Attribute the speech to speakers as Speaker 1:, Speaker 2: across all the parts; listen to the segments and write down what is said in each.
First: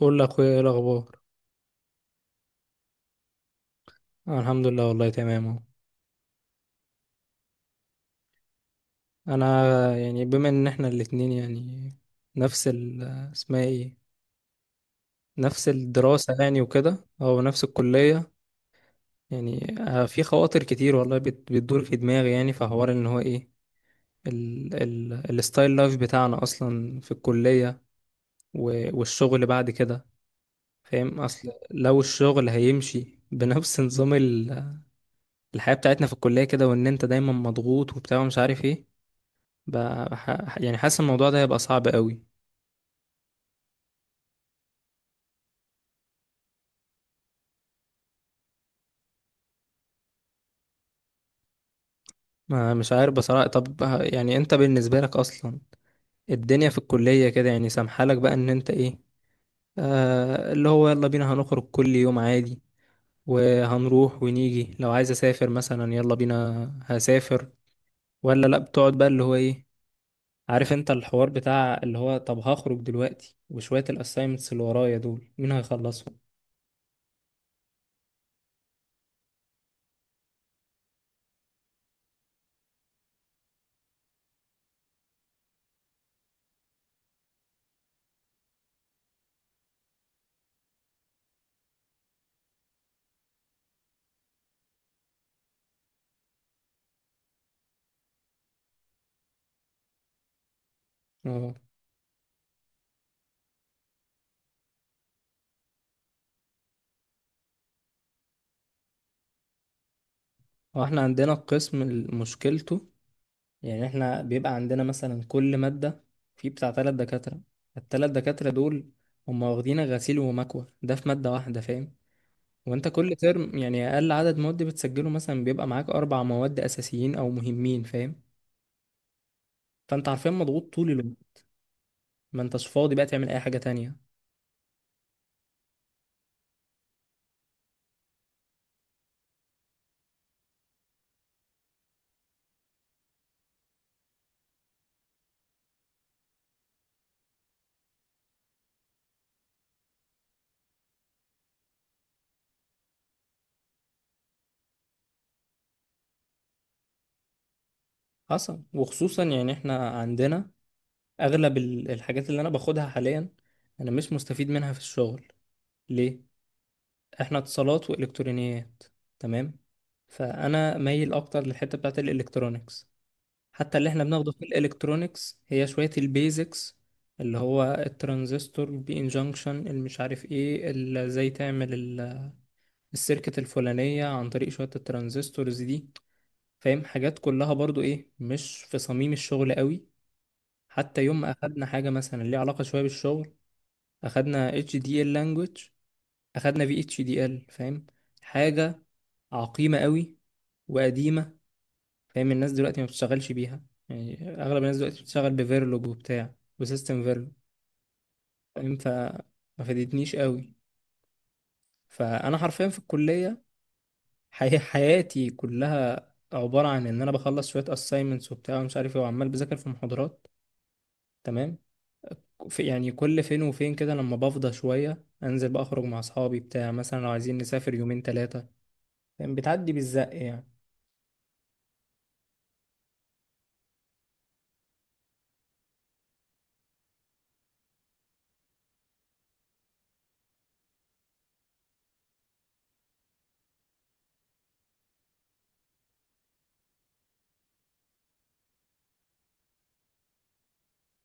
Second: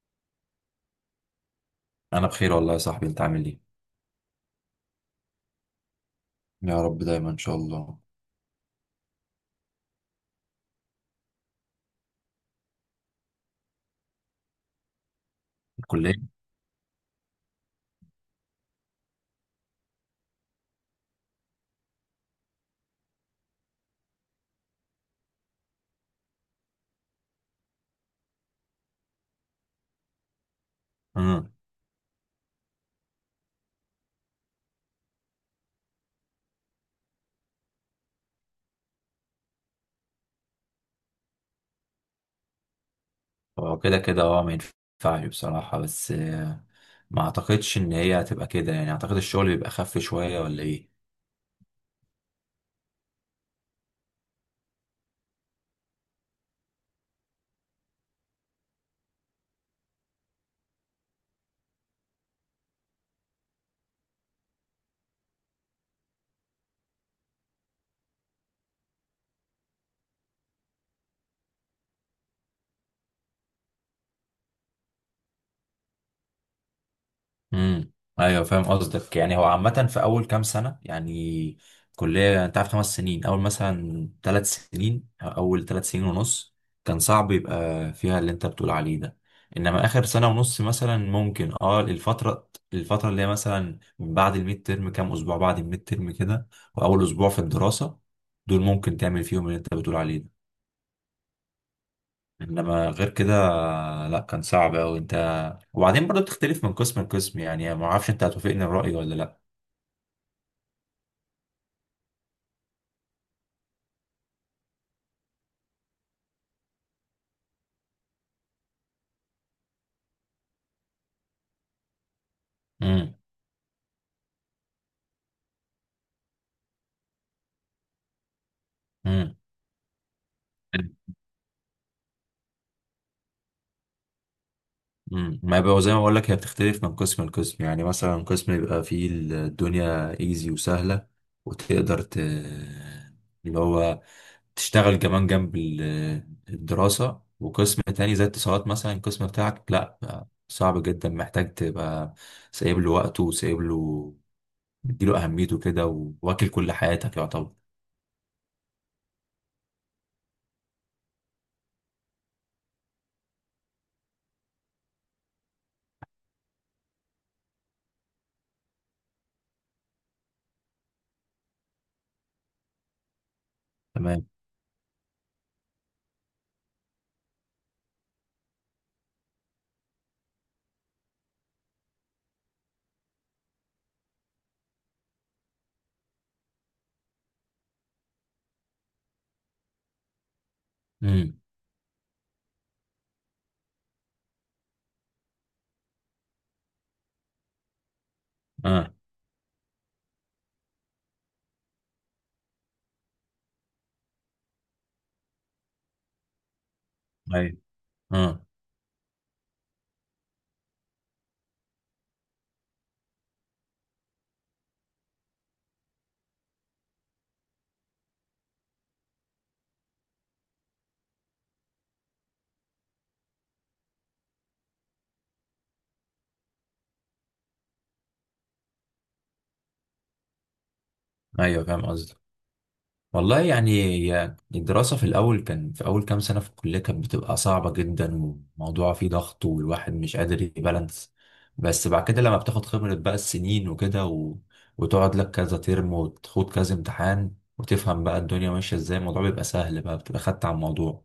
Speaker 1: قول لاخويا ايه الاخبار.
Speaker 2: انا بخير والله يا صاحبي، انت عامل ايه؟
Speaker 1: الحمد لله والله تمام اهو.
Speaker 2: يا رب دايما ان شاء الله.
Speaker 1: انا يعني بما ان احنا الاتنين يعني نفس ال اسمها ايه نفس
Speaker 2: الكليه.
Speaker 1: الدراسة يعني وكده او نفس الكلية. يعني في خواطر كتير والله بتدور في دماغي، يعني في حوار ان هو ايه ال ال الستايل لايف بتاعنا اصلا في الكلية والشغل بعد كده. فاهم اصل
Speaker 2: امم.
Speaker 1: لو الشغل هيمشي بنفس نظام الحياة بتاعتنا في الكلية كده، وان انت دايما مضغوط وبتاع ومش عارف ايه، يعني حاسس الموضوع ده هيبقى صعب قوي.
Speaker 2: هو كده كده ما ينفعش بصراحه، بس ما اعتقدش ان هي هتبقى كده، يعني اعتقد الشغل بيبقى خف شويه ولا ايه.
Speaker 1: ما مش عارف بصراحة. طب يعني انت بالنسبة لك اصلا الدنيا في الكلية كده؟ يعني سامحالك بقى ان انت ايه، آه اللي هو يلا بينا هنخرج كل يوم عادي، وهنروح ونيجي، لو عايز اسافر مثلا يلا بينا هسافر، ولا لا بتقعد بقى اللي هو ايه، عارف انت الحوار بتاع اللي هو طب هخرج دلوقتي وشوية الاسايمنتس اللي ورايا دول مين هيخلصهم.
Speaker 2: امم. ايوه فاهم قصدك، يعني هو عامة في اول كام سنة يعني كلية انت عارف خمس سنين، اول مثلا ثلاث سنين أو اول ثلاث سنين ونص كان صعب يبقى فيها اللي انت بتقول عليه ده. انما اخر سنة ونص مثلا ممكن الفترة اللي هي مثلا من بعد الميد ترم، كام اسبوع بعد الميد ترم كده، واول اسبوع في الدراسة، دول ممكن تعمل فيهم اللي انت بتقول عليه ده.
Speaker 1: اه.
Speaker 2: انما غير كده لا، كان صعب اوي انت. وبعدين برضه بتختلف من قسم لقسم، يعني ما اعرفش انت هتوافقني الرأي ولا لا.
Speaker 1: هو احنا عندنا القسم مشكلته، يعني احنا بيبقى عندنا مثلا كل مادة في بتاع تلات دكاترة. التلات دكاترة دول هم واخدين غسيل ومكوى ده في مادة واحدة، فاهم؟ وانت
Speaker 2: امم.
Speaker 1: كل ترم يعني اقل عدد مواد بتسجله مثلا بيبقى معاك اربع مواد اساسيين او مهمين، فاهم؟
Speaker 2: امم.
Speaker 1: فانت عارفين مضغوط طول الوقت، ما انتش فاضي بقى تعمل اي حاجة تانية.
Speaker 2: امم. ما بقى زي ما بقول لك، هي بتختلف من قسم لقسم، يعني مثلا قسم يبقى فيه الدنيا ايزي وسهله وتقدر اللي هو تشتغل كمان جنب الدراسه، وقسم تاني زي اتصالات مثلا، القسم بتاعك لا بقى صعب جدا، محتاج تبقى سايب له وقته وسايب له مديله اهميته كده، واكل كل حياتك يعتبر.
Speaker 1: حصل، وخصوصا يعني احنا عندنا اغلب الحاجات اللي انا باخدها حاليا انا مش مستفيد منها في الشغل. ليه؟ احنا اتصالات والكترونيات، تمام؟ فانا مايل اكتر للحته بتاعت الالكترونيكس. حتى اللي احنا
Speaker 2: تمام.
Speaker 1: بناخده في الالكترونيكس هي شويه البيزكس، اللي هو الترانزستور البي ان جانكشن المش عارف ايه ازاي تعمل السيركت الفلانيه عن طريق شويه الترانزستورز دي، فاهم؟ حاجات كلها برضو ايه، مش في صميم الشغل قوي. حتى يوم ما
Speaker 2: امم.
Speaker 1: اخدنا حاجه مثلا ليها علاقه شويه بالشغل، اخدنا اتش دي ال language، اخدنا في اتش دي ال، فاهم؟ حاجه
Speaker 2: اه.
Speaker 1: عقيمه قوي وقديمه، فاهم؟ الناس دلوقتي ما بتشتغلش بيها. يعني اغلب الناس دلوقتي بتشتغل بفيرلوج وبتاع وسيستم فيرلوج،
Speaker 2: ايوه. اه.
Speaker 1: فاهم؟ فما فادتنيش قوي. فانا حرفيا في الكليه حياتي كلها عباره عن ان انا بخلص شويه assignments وبتاع ومش عارف ايه، وعمال بذاكر في محاضرات، تمام؟ في يعني كل فين وفين كده لما بفضى شويه انزل بقى اخرج مع اصحابي بتاع، مثلا لو عايزين نسافر يومين ثلاثه. فاهم؟ بتعدي بالزق يعني.
Speaker 2: ايوه فاهم قصدك. والله يعني هي الدراسة في الأول، كان في أول كام سنة في الكلية كانت بتبقى صعبة جدا، والموضوع فيه ضغط والواحد مش قادر يبالانس. بس بعد كده لما بتاخد خبرة بقى السنين وكده و... وتقعد لك كذا ترم وتخوض كذا امتحان وتفهم بقى الدنيا ماشية ازاي، الموضوع بيبقى سهل بقى، بتبقى خدت على الموضوع.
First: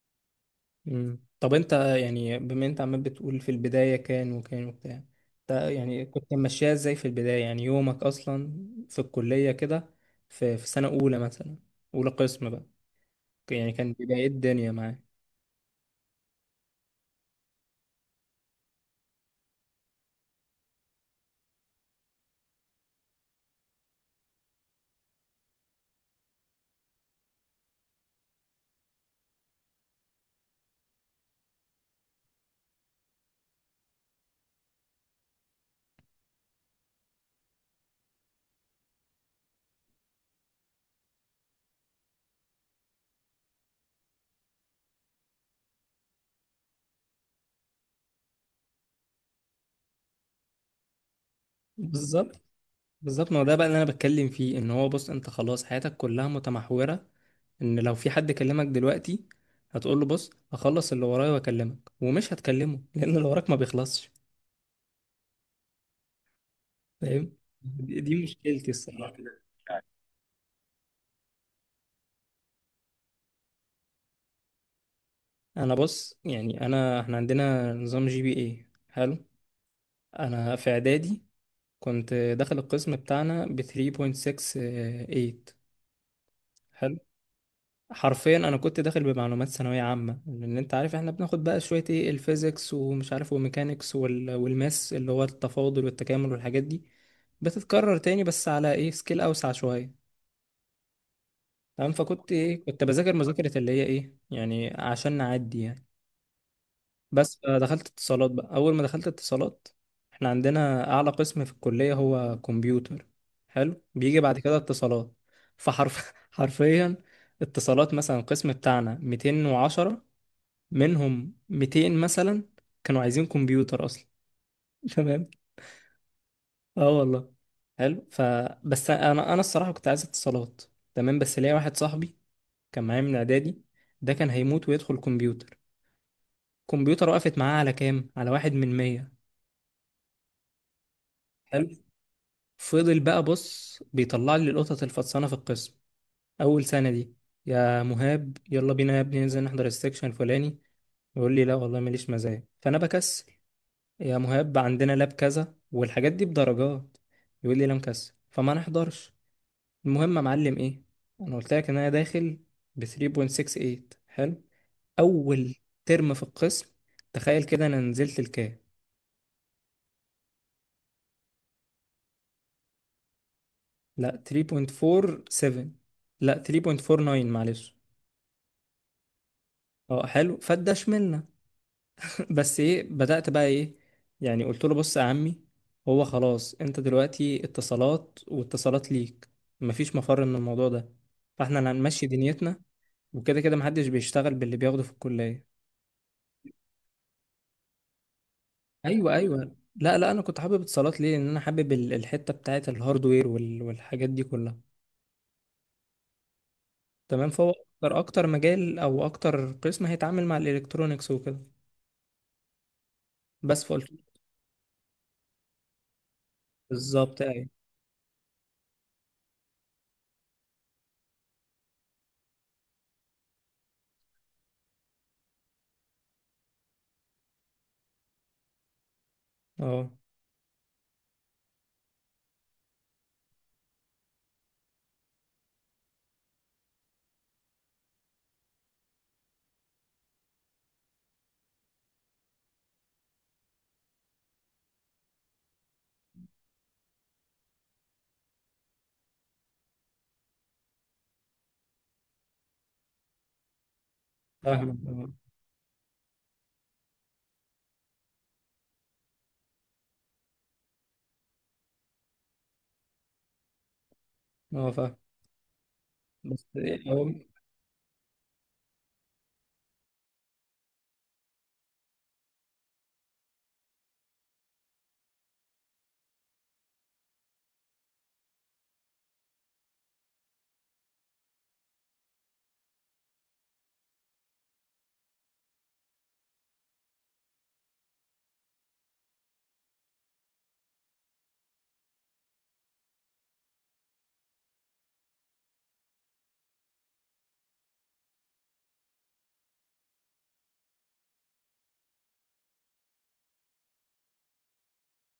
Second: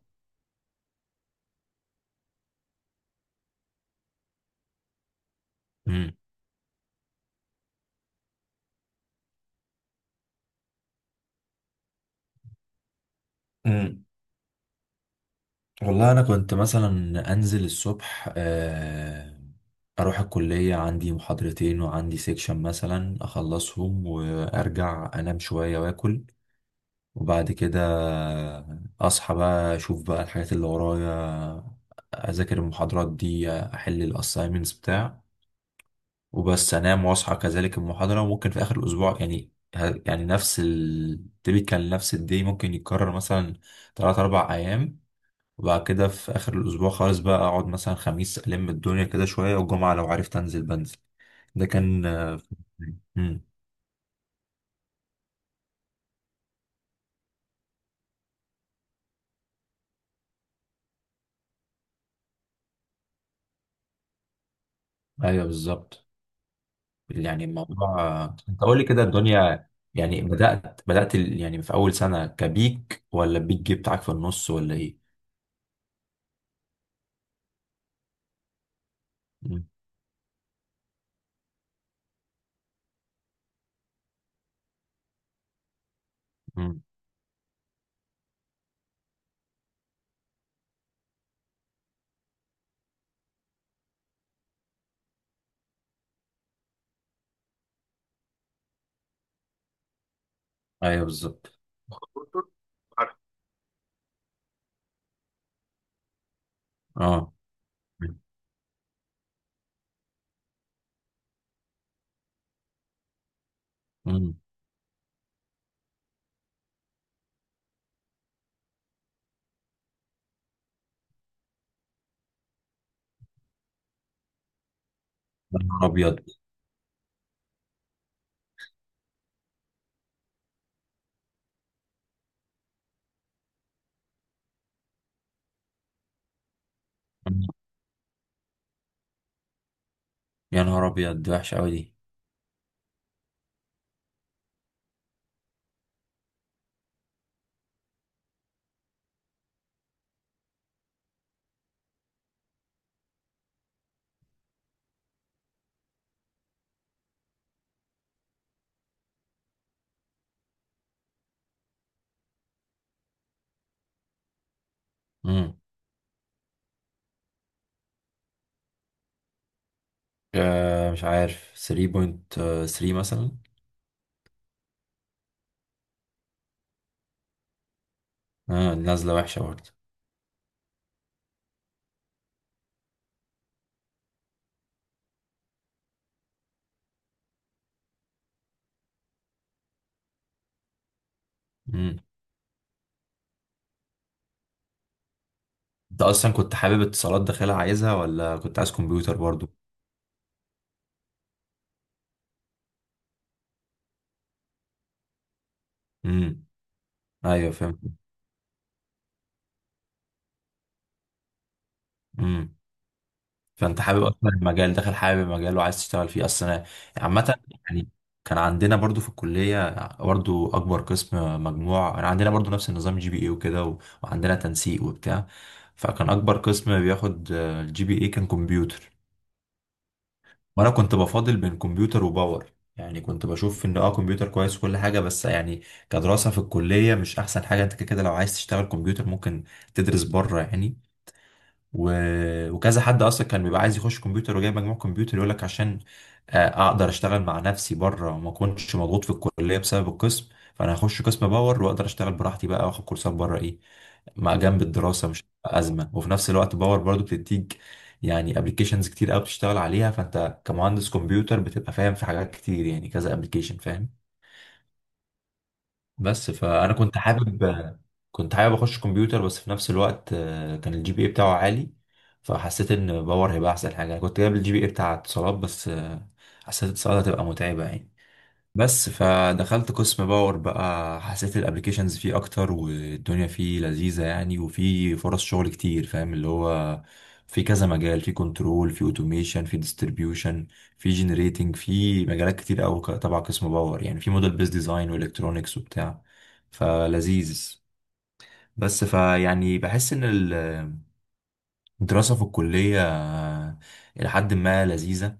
Speaker 1: مم. طب انت يعني بما انت عمال بتقول في البداية كان وكان وبتاع، انت يعني
Speaker 2: مم.
Speaker 1: كنت ماشيها ازاي في البداية؟ يعني يومك اصلا في الكلية كده، في سنة اولى مثلا، اولى قسم بقى، يعني كان
Speaker 2: امم.
Speaker 1: بداية الدنيا معاك.
Speaker 2: والله أنا كنت مثلا أنزل الصبح أروح الكلية، عندي محاضرتين وعندي سيكشن مثلا أخلصهم، وأرجع أنام شوية وآكل، وبعد كده اصحى بقى اشوف بقى الحاجات اللي ورايا، اذاكر المحاضرات دي، احل الاساينمنتس بتاع، وبس انام واصحى كذلك المحاضره، وممكن في اخر الاسبوع يعني نفس التبيكال نفس الدي ممكن يتكرر مثلا تلات اربع ايام. وبعد كده في اخر الاسبوع خالص بقى اقعد مثلا خميس الم الدنيا كده شويه، والجمعه لو عرفت انزل بنزل. ده كان.
Speaker 1: بالظبط. بالظبط، ما
Speaker 2: مم.
Speaker 1: هو ده بقى اللي انا بتكلم فيه، ان هو بص انت خلاص حياتك كلها متمحورة ان لو في حد كلمك دلوقتي هتقول له بص هخلص اللي ورايا واكلمك، ومش هتكلمه لان اللي وراك ما بيخلصش،
Speaker 2: ايوه بالظبط.
Speaker 1: فاهم؟
Speaker 2: يعني
Speaker 1: دي
Speaker 2: الموضوع انت
Speaker 1: مشكلتي
Speaker 2: قول لي كده
Speaker 1: الصراحة.
Speaker 2: الدنيا، يعني بدأت يعني في أول سنة كبيك ولا البيك جي بتاعك في النص ولا إيه؟
Speaker 1: انا بص يعني، انا احنا عندنا نظام جي بي اي، حلو.
Speaker 2: مم.
Speaker 1: انا في اعدادي كنت داخل القسم بتاعنا ب 3.68،
Speaker 2: مم.
Speaker 1: حلو. حرفيا انا كنت داخل بمعلومات ثانويه عامه، لان انت عارف احنا بناخد بقى شويه ايه الفيزيكس ومش عارف وميكانيكس وال... والماس اللي هو التفاضل والتكامل والحاجات دي، بتتكرر تاني بس على ايه سكيل اوسع شويه،
Speaker 2: أيوه بالظبط.
Speaker 1: تمام؟ فكنت ايه، كنت بذاكر
Speaker 2: عارف.
Speaker 1: مذاكره اللي هي ايه يعني عشان نعدي يعني.
Speaker 2: أه.
Speaker 1: بس دخلت اتصالات بقى، اول ما دخلت اتصالات، احنا عندنا اعلى قسم في الكلية هو كمبيوتر، حلو، بيجي
Speaker 2: مم.
Speaker 1: بعد كده اتصالات. حرفيا اتصالات مثلا القسم بتاعنا 210، منهم 200 مثلا كانوا عايزين كمبيوتر اصلا. تمام.
Speaker 2: يا نهار أبيض.
Speaker 1: اه والله، حلو. فبس انا الصراحة كنت عايز اتصالات، تمام؟ بس ليا واحد صاحبي كان معايا من اعدادي، ده كان هيموت ويدخل كمبيوتر. كمبيوتر
Speaker 2: مم.
Speaker 1: وقفت معاه على كام، على واحد من مية.
Speaker 2: يا نهار أبيض، دي وحشة
Speaker 1: حلو.
Speaker 2: أوي دي.
Speaker 1: فضل بقى بص بيطلع لي القطط الفطسانه في القسم اول سنه دي: يا مهاب يلا بينا يا ابني ننزل نحضر السكشن الفلاني، يقول لي لا والله ماليش مزاج، فانا بكسل. يا مهاب عندنا لاب كذا والحاجات دي بدرجات، يقول لي لا مكسل، فما نحضرش. المهم يا معلم ايه، انا قلت لك ان انا داخل ب 3.68، حلو. اول
Speaker 2: مم.
Speaker 1: ترم في القسم تخيل كده انا نزلت لكام؟
Speaker 2: آه مش عارف 3.3 مثلا.
Speaker 1: لا 3.47، لا 3.49 معلش.
Speaker 2: آه نازلة وحشة برضه.
Speaker 1: اه حلو، فدشملنا. بس ايه، بدأت بقى ايه، يعني قلت له بص يا عمي هو خلاص انت دلوقتي اتصالات واتصالات ليك، مفيش مفر من الموضوع ده، فاحنا اللي
Speaker 2: مم.
Speaker 1: هنمشي دنيتنا، وكده كده محدش بيشتغل باللي بياخده في الكلية.
Speaker 2: أنت أصلا كنت حابب اتصالات داخلها عايزها ولا كنت عايز
Speaker 1: ايوه،
Speaker 2: كمبيوتر
Speaker 1: ايوه.
Speaker 2: برضه؟
Speaker 1: لا انا كنت حابب اتصالات. ليه؟ لان انا حابب الحتة بتاعت الهاردوير والحاجات دي كلها،
Speaker 2: مم.
Speaker 1: تمام؟ فهو
Speaker 2: أيوه فهمت.
Speaker 1: اكتر، اكتر مجال او اكتر قسم هيتعامل مع الالكترونيكس وكده. بس
Speaker 2: فانت
Speaker 1: فقلت له
Speaker 2: حابب اصلا المجال، داخل حابب المجال وعايز تشتغل فيه اصلا.
Speaker 1: بالظبط
Speaker 2: عامه
Speaker 1: ايوه.
Speaker 2: يعني كان عندنا برضو في الكليه، برضو اكبر قسم مجموع، انا عندنا برضو نفس النظام جي بي اي وكده وعندنا تنسيق وبتاع، فكان اكبر قسم بياخد الجي بي اي كان كمبيوتر.
Speaker 1: اه
Speaker 2: وانا كنت بفاضل بين كمبيوتر وباور، يعني كنت بشوف ان اه كمبيوتر كويس وكل حاجه، بس يعني كدراسه في الكليه مش احسن حاجه، انت كده كده لو عايز تشتغل كمبيوتر ممكن تدرس بره يعني و... وكذا حد اصلا كان بيبقى عايز يخش كمبيوتر وجايب مجموع كمبيوتر يقول لك عشان اقدر اشتغل مع نفسي بره وما اكونش مضغوط في الكليه بسبب القسم، فانا هخش قسم باور واقدر اشتغل براحتي بقى، واخد كورسات بره ايه مع جنب
Speaker 1: فاهمك
Speaker 2: الدراسه
Speaker 1: اه.
Speaker 2: مش هتبقى ازمه، وفي نفس الوقت باور برضو بتديك يعني ابلكيشنز كتير قوي بتشتغل عليها، فانت كمهندس كمبيوتر بتبقى فاهم في حاجات كتير، يعني كذا ابلكيشن فاهم.
Speaker 1: آه، فاهم.
Speaker 2: بس
Speaker 1: بس
Speaker 2: فانا
Speaker 1: إيه،
Speaker 2: كنت
Speaker 1: هو
Speaker 2: حابب كنت حابب اخش كمبيوتر، بس في نفس الوقت كان الجي بي اي بتاعه عالي، فحسيت ان باور هيبقى احسن حاجه. أنا كنت جايب الجي بي اي بتاع اتصالات، بس حسيت اتصالات هتبقى متعبه يعني. بس فدخلت قسم باور بقى، حسيت الابليكيشنز فيه اكتر والدنيا فيه لذيذة يعني، وفي فرص شغل كتير فاهم اللي هو، في كذا مجال، في كنترول، في اوتوميشن، في ديستريبيوشن، في جنريتنج، في مجالات كتير قوي تبع قسم باور، يعني في موديل بيز ديزاين والكترونكس وبتاع، فلذيذ. بس فيعني بحس ان الدراسة في الكلية إلى حد ما لذيذة،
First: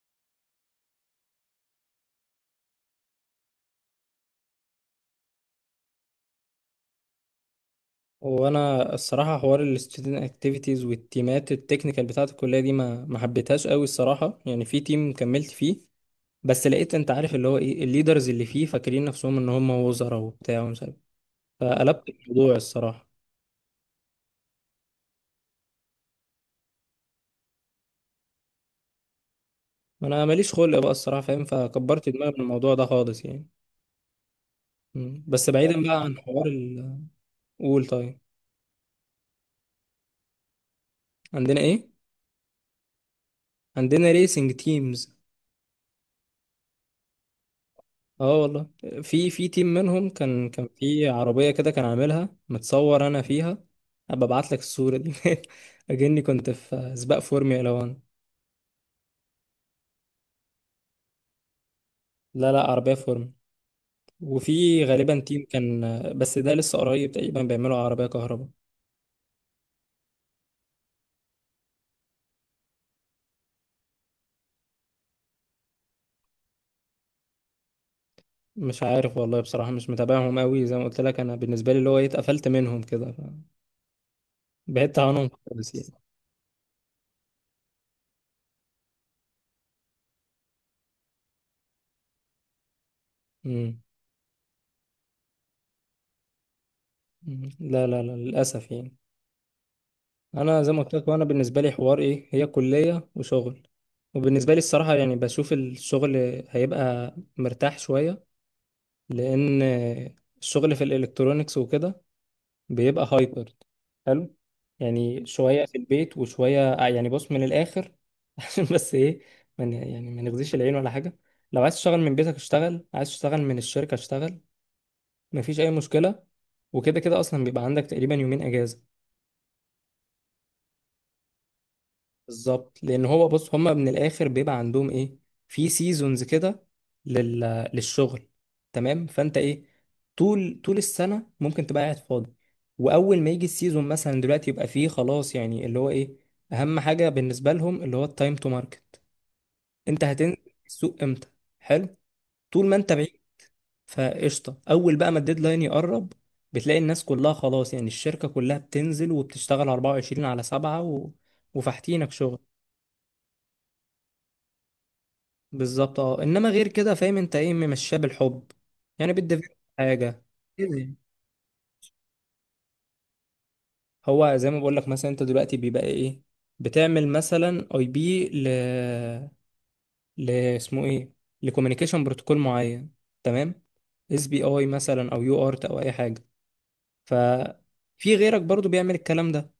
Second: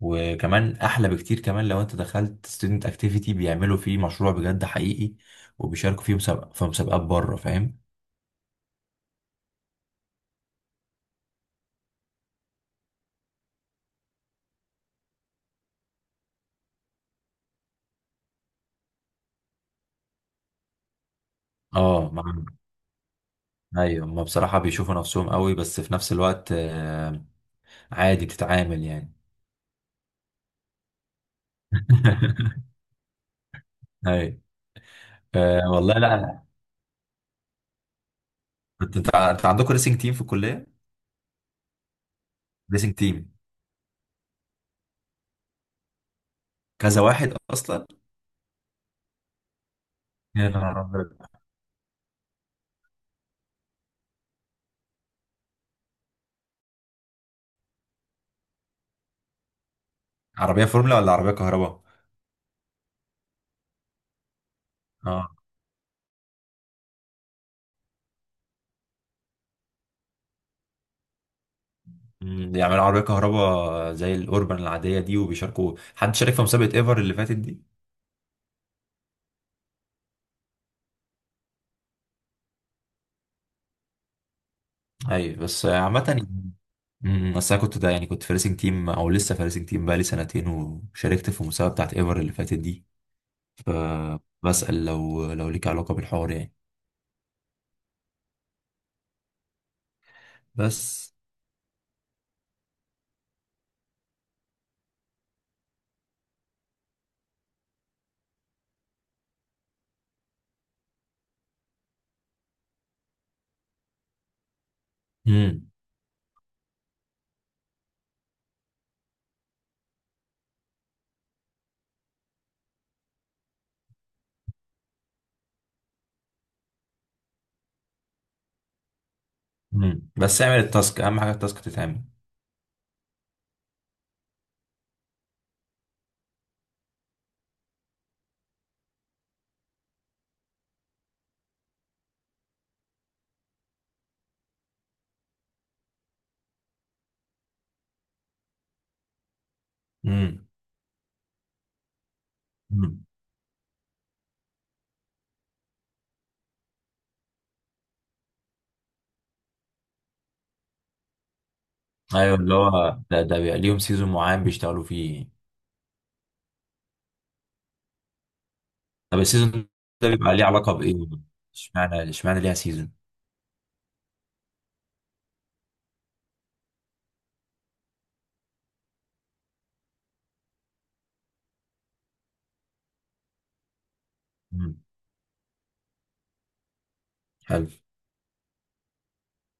Speaker 2: وكمان احلى بكتير كمان لو انت دخلت ستودنت اكتيفيتي، بيعملوا فيه مشروع بجد حقيقي، وبيشاركوا فيه مسابقة في مسابقات بره فاهم.
Speaker 1: وانا الصراحه حوار الستودنت اكتيفيتيز والتيمات التكنيكال بتاعه الكليه دي ما حبيتهاش قوي الصراحه. يعني في تيم كملت فيه، بس لقيت انت عارف اللي هو ايه الليدرز اللي فيه فاكرين نفسهم ان هم وزراء وبتاع ومش عارف، فقلبت
Speaker 2: اه. مع.
Speaker 1: الموضوع الصراحه.
Speaker 2: ايوه، ما بصراحة بيشوفوا نفسهم قوي، بس في نفس الوقت عادي بتتعامل يعني.
Speaker 1: انا ماليش خلق بقى الصراحه، فاهم؟ فكبرت دماغي من الموضوع ده خالص يعني.
Speaker 2: ايوه.
Speaker 1: مم. بس بعيدا
Speaker 2: والله
Speaker 1: بقى عن
Speaker 2: لا.
Speaker 1: حوار ال، قول طيب.
Speaker 2: انت عندكم ريسنج تيم في الكلية؟
Speaker 1: عندنا ايه؟
Speaker 2: ريسنج تيم.
Speaker 1: عندنا ريسنج تيمز
Speaker 2: كذا واحد اصلا؟
Speaker 1: اه والله. في في تيم منهم كان،
Speaker 2: يا
Speaker 1: كان
Speaker 2: نهار
Speaker 1: في
Speaker 2: أبيض.
Speaker 1: عربية كده كان عاملها متصور انا فيها، هبقى ابعت لك الصورة دي اجني كنت في سباق فورمولا 1.
Speaker 2: عربية فورمولا ولا عربية كهرباء؟
Speaker 1: لا لا عربية فورمولا. وفي غالبا
Speaker 2: اه.
Speaker 1: تيم كان، بس ده لسه قريب تقريبا، بيعملوا عربية كهرباء.
Speaker 2: أمم، بيعملوا عربية كهرباء زي الأوربان العادية دي، وبيشاركوا؟ حد شارك في مسابقة ايفر اللي فاتت دي؟
Speaker 1: مش عارف والله بصراحة، مش متابعهم قوي زي ما قلت لك، انا بالنسبة لي اللي هو إيه، اتقفلت منهم كده، ف- بعدت عنهم
Speaker 2: ايوه بس
Speaker 1: خالص يعني.
Speaker 2: عامة يعني. أمم، بس انا كنت ده، يعني كنت فارسنج تيم او لسه فارسنج تيم بقالي سنتين، وشاركت في المسابقة بتاعت ايفر اللي فاتت دي،
Speaker 1: أمم.
Speaker 2: فبسأل لو ليك علاقة بالحوار يعني.
Speaker 1: أمم. لا لا لا للأسف يعني. انا زي ما قلت لك،
Speaker 2: بس.
Speaker 1: وانا بالنسبه لي حوار ايه، هي كليه وشغل. وبالنسبه لي الصراحه يعني بشوف الشغل هيبقى مرتاح شويه، لان الشغل في الالكترونيكس وكده بيبقى هايبر، حلو، يعني شويه
Speaker 2: امم.
Speaker 1: في البيت وشويه آه، يعني بص من الاخر عشان بس ايه، من يعني ما نغزيش العين ولا حاجه. لو عايز تشتغل من بيتك اشتغل، عايز تشتغل من الشركه اشتغل، مفيش اي مشكله. وكده كده اصلا بيبقى عندك تقريبا يومين اجازه.
Speaker 2: امم. بس اعمل التاسك، اهم حاجة التاسك تتعمل.
Speaker 1: بالظبط، لان هو بص هما من الاخر بيبقى عندهم ايه، في سيزونز كده لل... للشغل، تمام؟ فانت ايه، طول السنه ممكن تبقى قاعد فاضي، واول ما يجي السيزون مثلا دلوقتي يبقى فيه خلاص، يعني اللي هو ايه، اهم حاجه بالنسبه لهم اللي هو التايم تو ماركت، انت هتنزل
Speaker 2: امم.
Speaker 1: السوق امتى، حلو. طول ما انت
Speaker 2: امم.
Speaker 1: بعيد فقشطه. اول بقى ما الديدلاين يقرب، بتلاقي الناس كلها خلاص يعني الشركه كلها بتنزل وبتشتغل 24 على 7 و... وفاحتينك
Speaker 2: ايوه،
Speaker 1: شغل.
Speaker 2: اللي هو ده بيبقى ليهم سيزون معين بيشتغلوا فيه.
Speaker 1: بالظبط اه. انما غير كده فاهم انت ايه، ممشاه بالحب يعني،
Speaker 2: طب
Speaker 1: بتدفع
Speaker 2: السيزون ده
Speaker 1: حاجه
Speaker 2: بيبقى ليه علاقة
Speaker 1: كده يعني.
Speaker 2: بايه؟ اشمعنى ليها سيزون؟
Speaker 1: هو زي ما بقول لك، مثلا انت دلوقتي بيبقى ايه، بتعمل مثلا اي بي ل ل اسمه ايه لكوميونيكيشن بروتوكول معين، تمام؟ اس بي اي
Speaker 2: امم.
Speaker 1: مثلا او يو ارت او اي حاجه.
Speaker 2: حلو.
Speaker 1: ففي غيرك برضو بيعمل الكلام ده،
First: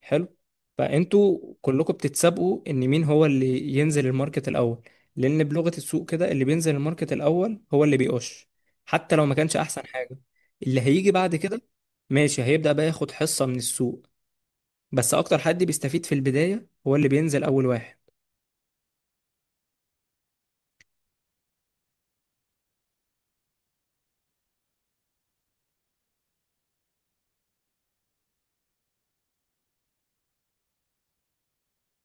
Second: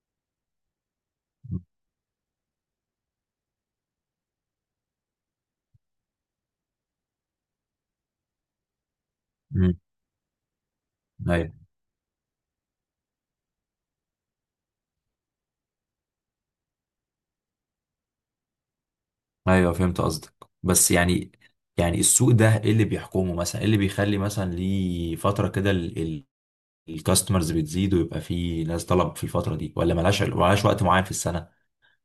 Speaker 1: حلو. فانتوا كلكم بتتسابقوا ان مين هو اللي ينزل الماركت الاول، لان بلغة السوق كده اللي بينزل الماركت الاول هو اللي بيقش، حتى لو ما كانش
Speaker 2: امم.
Speaker 1: احسن حاجة. اللي هيجي بعد
Speaker 2: ايوه.
Speaker 1: كده ماشي هيبدأ بقى ياخد حصة من السوق، بس اكتر حد بيستفيد في البداية هو اللي بينزل اول واحد.
Speaker 2: ايوه فهمت قصدك، بس يعني السوق ده ايه اللي بيحكمه؟ مثلا ايه اللي بيخلي مثلا ليه فتره كده الكاستمرز بتزيد ويبقى فيه ناس طلب في الفتره دي؟ ولا ملهاش وقت معين في السنه؟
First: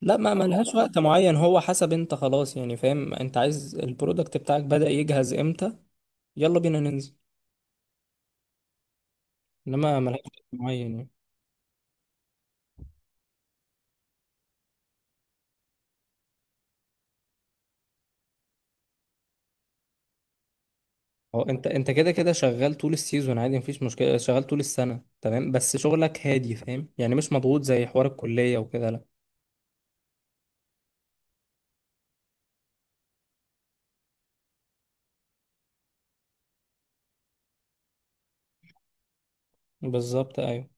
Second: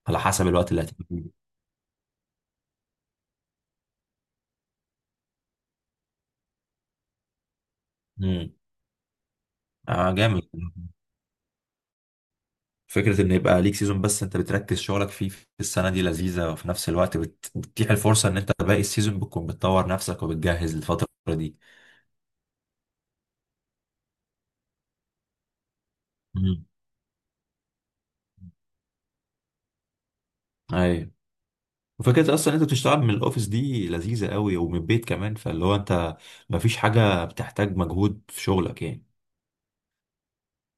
Speaker 1: لا
Speaker 2: على
Speaker 1: ما
Speaker 2: حسب الوقت
Speaker 1: ملهاش
Speaker 2: اللي
Speaker 1: وقت
Speaker 2: هتبقى
Speaker 1: معين،
Speaker 2: فيه.
Speaker 1: هو حسب انت خلاص يعني، فاهم انت عايز البرودكت بتاعك بدأ يجهز امتى، يلا بينا ننزل.
Speaker 2: امم.
Speaker 1: انما
Speaker 2: آه
Speaker 1: ملهاش
Speaker 2: جامد،
Speaker 1: وقت معين يعني.
Speaker 2: فكره ان يبقى ليك سيزون بس انت بتركز شغلك فيه في السنه دي لذيذه، وفي نفس الوقت بتتيح الفرصه ان انت باقي السيزون بتكون بتطور نفسك وبتجهز للفتره
Speaker 1: هو
Speaker 2: دي.
Speaker 1: انت انت كده كده شغال طول السيزون عادي مفيش مشكله، شغال طول السنه تمام، بس شغلك هادي،
Speaker 2: امم.
Speaker 1: فاهم؟ يعني مش مضغوط زي حوار الكليه وكده، لا.
Speaker 2: ايوه. وفكرة أصلا أنت بتشتغل من الأوفيس دي لذيذة قوي، ومن البيت كمان، فاللي هو أنت مفيش حاجة بتحتاج مجهود في شغلك يعني.
Speaker 1: بالظبط ايوه.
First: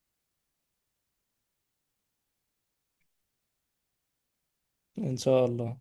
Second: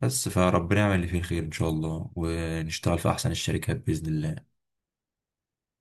Speaker 2: بس فربنا يعمل اللي فيه الخير إن شاء الله، ونشتغل في أحسن الشركات بإذن الله.
Speaker 1: ان شاء الله.